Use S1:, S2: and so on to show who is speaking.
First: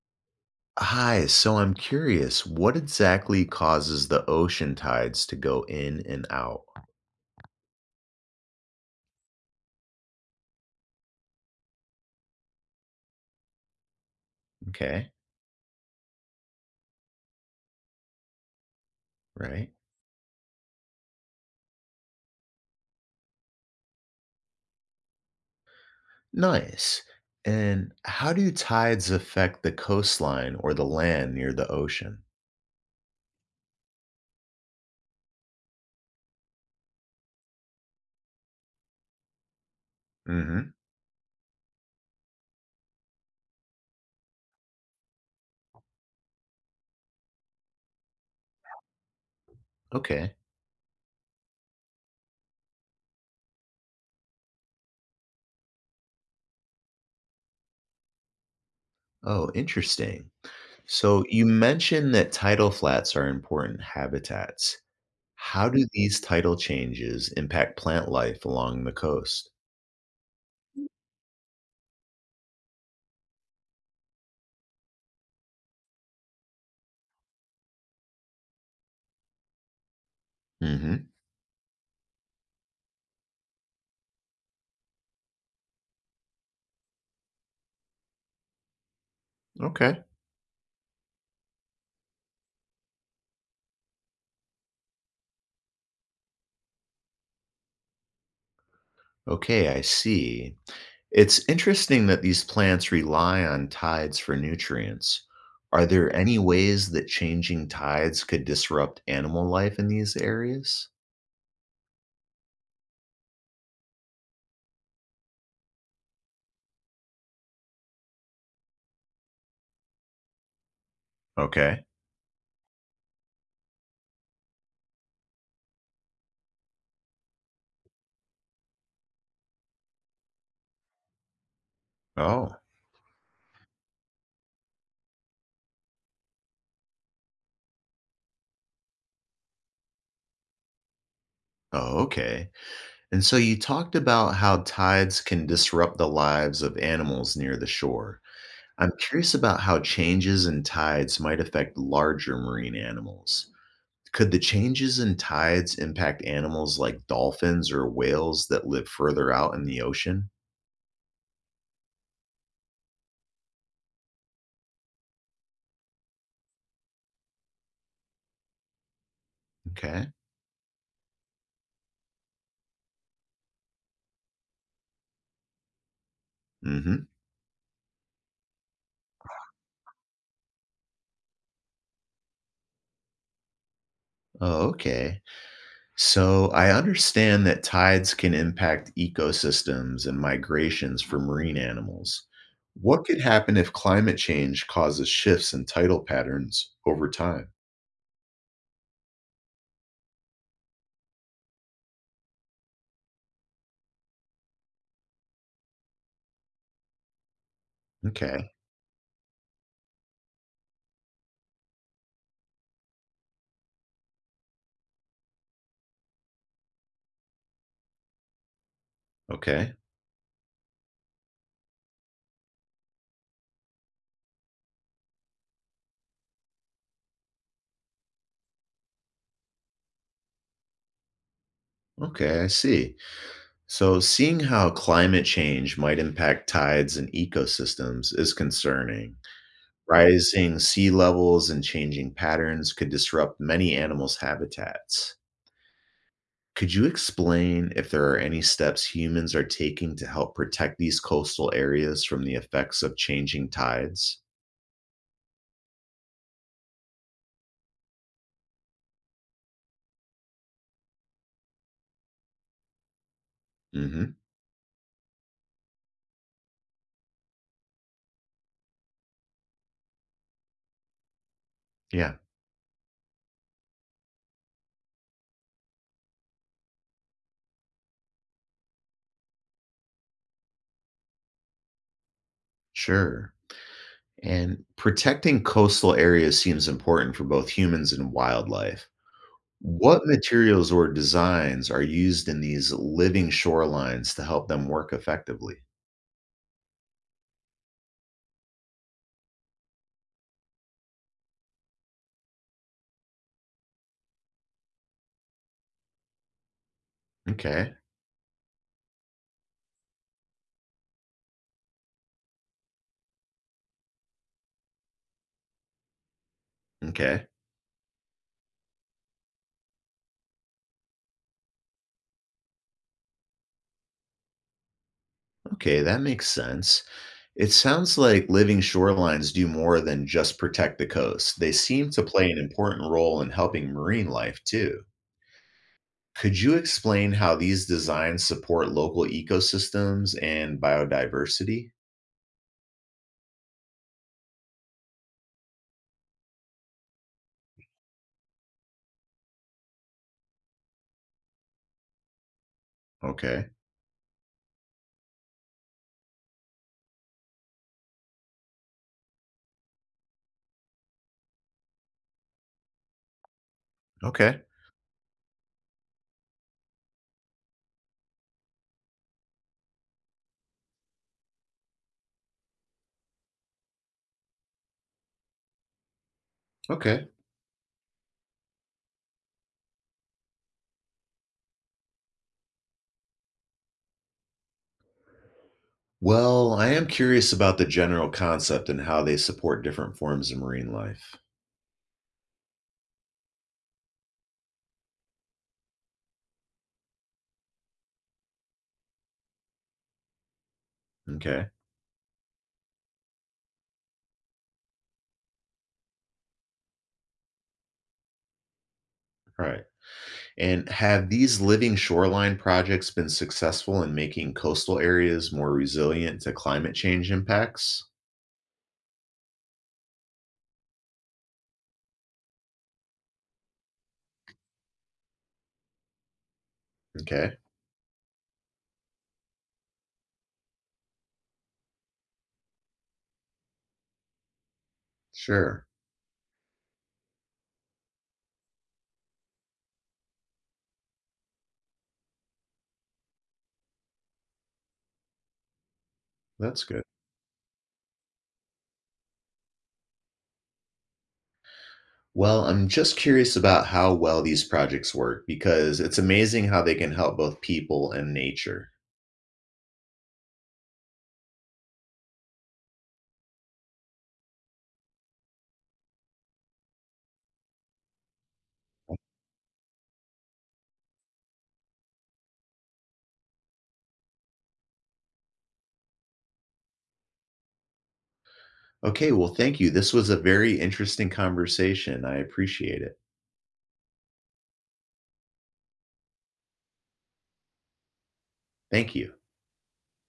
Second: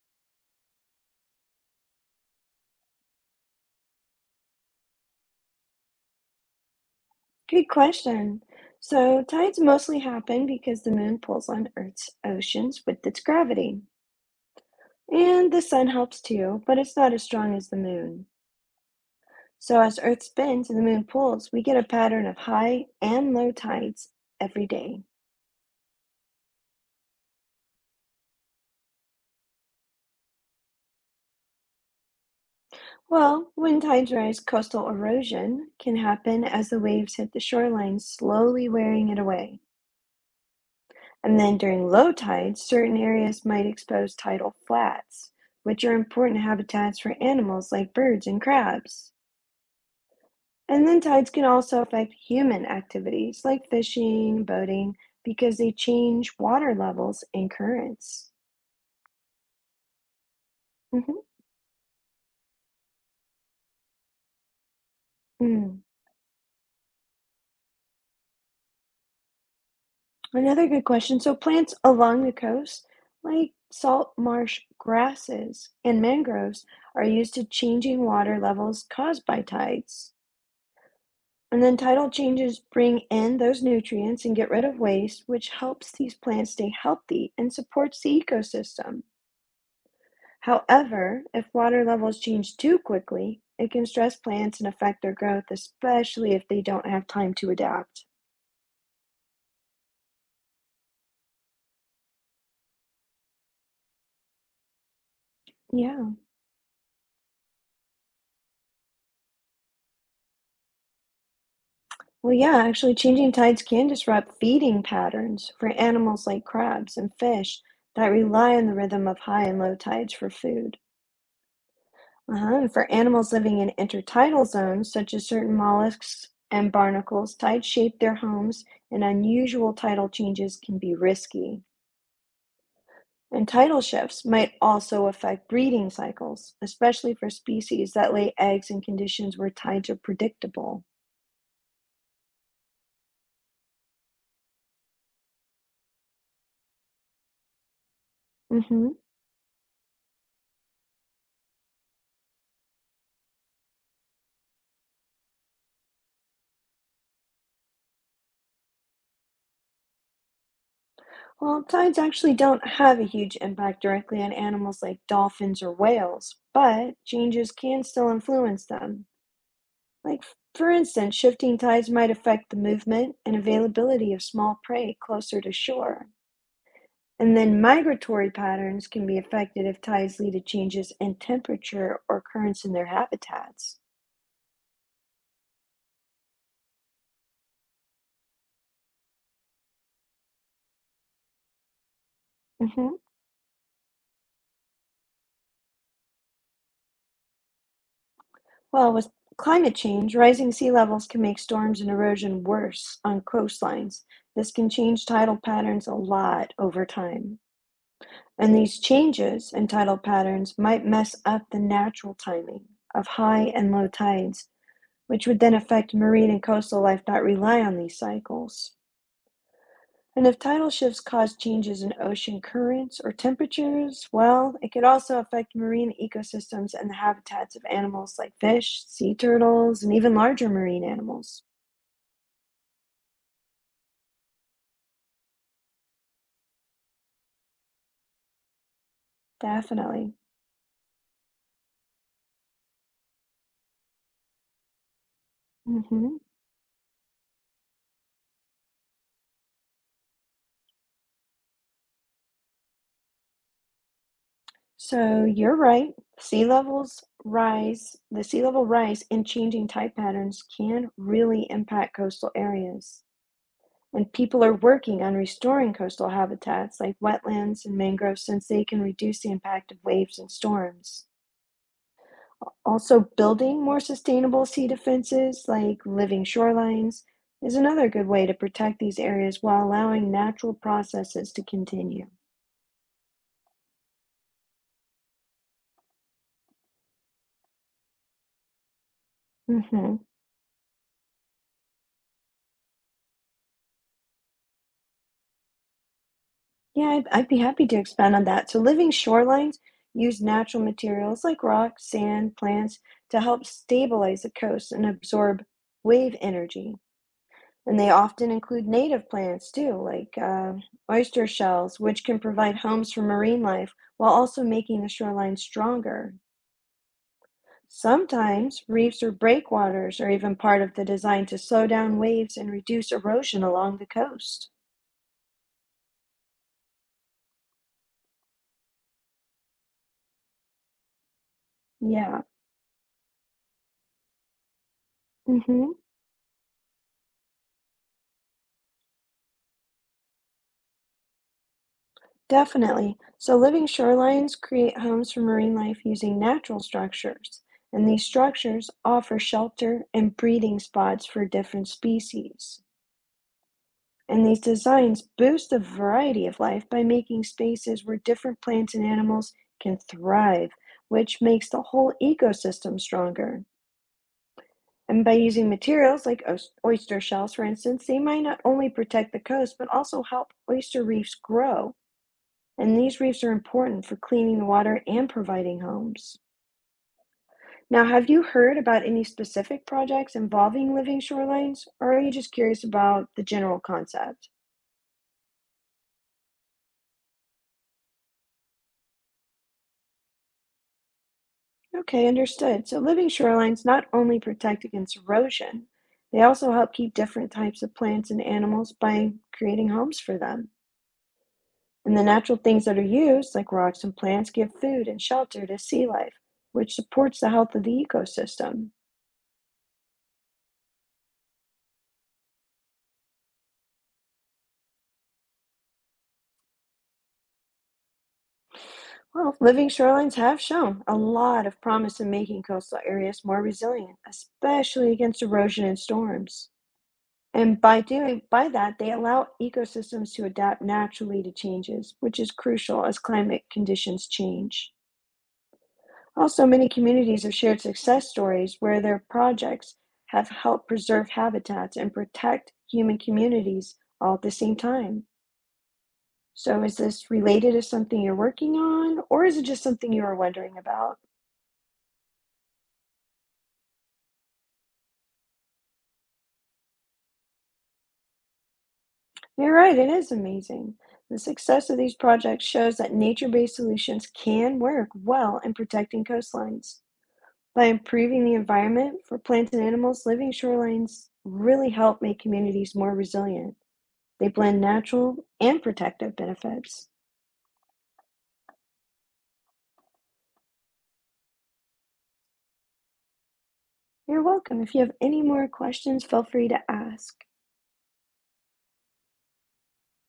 S1: Hi, so I'm curious, what exactly causes the ocean tides to go in and out?
S2: Good question. So, tides mostly happen because the moon pulls on Earth's oceans with its gravity.
S1: Okay,
S2: And the sun helps too, but it's not as strong as the moon.
S1: right.
S2: So, as Earth spins and the moon pulls, we get a pattern of high and low tides every day.
S1: Nice. And how do tides affect the coastline or the land near the ocean?
S2: Well, when tides rise, coastal erosion can happen as the waves hit the shoreline, slowly wearing it away.
S1: Hmm.
S2: And then during low tides, certain areas might expose tidal flats, which are important habitats for animals like birds and crabs.
S1: Okay.
S2: And then tides can also affect human activities like fishing, boating, because they change water levels and currents.
S1: Oh, interesting.
S2: Mhm.
S1: So you mentioned that tidal flats are important habitats. How
S2: Mm.
S1: do these tidal changes impact plant life along the coast?
S2: Another good question. So, plants along the coast, like salt marsh grasses and mangroves, are used to changing water levels caused by tides.
S1: Hmm.
S2: And then tidal changes bring in those nutrients and get rid of waste, which helps these plants stay healthy and supports the ecosystem.
S1: Okay.
S2: However, if water levels change too quickly, it can stress plants and affect their growth, especially if they don't have time to adapt.
S1: Okay, I see. It's interesting that these plants rely on tides for nutrients. Are
S2: Yeah.
S1: there any ways that changing tides could disrupt animal life in these areas?
S2: Well, yeah, actually, changing tides can disrupt feeding patterns for animals like crabs and fish that rely on the rhythm of high and low tides for food.
S1: Okay.
S2: Uh-huh. And for animals living in intertidal zones, such as certain mollusks and barnacles, tides shape their homes, and unusual tidal changes can be risky.
S1: Oh.
S2: And tidal shifts might also affect breeding cycles, especially for species that lay eggs in conditions where tides are predictable.
S1: Oh, okay. And so you talked about how tides can disrupt the lives of animals near the shore.
S2: hmm
S1: I'm curious about how changes in tides might affect larger marine animals. Could the changes in tides impact animals like dolphins or whales that live further out in the ocean?
S2: Well, tides actually don't have a huge impact directly on animals like dolphins or whales, but changes can still influence them.
S1: Okay.
S2: Like, for instance, shifting tides might affect the movement and availability of small prey closer to shore.
S1: Mhm.
S2: And then migratory patterns can be affected if tides lead to changes in temperature or currents in their habitats.
S1: Oh, okay. So I understand that tides can impact ecosystems and migrations for marine animals.
S2: hmm
S1: What could happen if climate change causes shifts in tidal patterns over time?
S2: Well, with climate change, rising sea levels can make storms and erosion worse on coastlines. This can change tidal patterns a lot over time.
S1: Okay.
S2: And these changes in tidal patterns might mess up the natural timing of high and low tides which would then affect marine and coastal life that rely on these cycles.
S1: Okay.
S2: And if tidal shifts cause changes in ocean currents or temperatures, well, it could also affect marine ecosystems and the habitats of animals like fish, sea turtles, and even larger marine animals.
S1: Okay, I see. So seeing how climate change might impact tides and ecosystems is concerning.
S2: Definitely.
S1: Rising sea levels and changing patterns could disrupt many animals' habitats.
S2: hmm
S1: Could you explain if there are any steps humans are taking to help protect these coastal areas from the effects of changing tides?
S2: So you're right. The sea level rise and changing tide patterns can really impact coastal areas. And
S1: Hmm.
S2: people are working on restoring coastal habitats like wetlands and mangroves since they can reduce the impact of waves and storms.
S1: Yeah,
S2: Also, building more sustainable sea defenses like living shorelines is another good way to protect these areas while allowing natural processes to continue.
S1: sure. And protecting coastal areas seems important for both humans and wildlife.
S2: hmm
S1: What materials or designs are used in these living shorelines to help them work effectively?
S2: Yeah, I'd be happy to expand on that. So, living shorelines use natural materials like rocks, sand, plants to help stabilize the coast and absorb wave energy.
S1: Okay,
S2: And they often include native plants too, like oyster shells, which can provide homes for marine life while also making the shoreline stronger.
S1: okay,
S2: Sometimes reefs or breakwaters are even part of the design to slow down waves and reduce erosion along the coast.
S1: okay, that makes sense. It sounds like living shorelines do more than just protect the coast. They seem to
S2: Yeah.
S1: play an important role in helping marine life too.
S2: hmm
S1: Could you explain how these designs support local ecosystems and biodiversity?
S2: Definitely. So living shorelines create homes for marine life using natural structures, and these structures offer shelter and breeding spots for different species.
S1: Okay.
S2: And these designs boost the variety of life by making spaces where different plants and animals can thrive, which makes the whole ecosystem stronger.
S1: Okay.
S2: And by using materials like oyster shells, for instance, they might not only protect the coast, but also help oyster reefs grow. And these reefs are important for cleaning the water and providing homes.
S1: Okay,
S2: Now, have you heard about any specific projects involving living shorelines, or are you just curious about the general concept?
S1: well, I am curious about the general concept and how they support different forms of marine life.
S2: Okay, understood. So living shorelines not only protect against erosion, they also help keep different types of plants and animals by creating homes for them.
S1: Okay.
S2: And the natural things that are used, like rocks and plants, give food and shelter to sea life, which supports the health of the ecosystem.
S1: All right. And have these living shoreline projects been successful in making coastal areas more resilient to climate change impacts?
S2: Well, living shorelines have shown a lot of promise in making coastal areas more resilient, especially against erosion and storms.
S1: Okay,
S2: And by that, they allow ecosystems to adapt naturally to changes, which is crucial as climate conditions change.
S1: sure.
S2: Also, many communities have shared success stories where their projects have helped preserve habitats and protect human communities all at the same time. So,
S1: That's
S2: is
S1: good.
S2: this related to something you're working on, or is it just something you were wondering about?
S1: Well, I'm just curious about how well these projects work because it's amazing how they can help both people and nature.
S2: You're right, it is amazing. The success of these projects shows that nature based solutions can work well in protecting coastlines. By improving the environment for plants and animals, living shorelines really help make communities more resilient. They blend natural and protective benefits.
S1: Okay, well, thank you. This was a very interesting conversation. I appreciate it.
S2: You're welcome. If you have any more questions, feel free to ask.
S1: Thank you.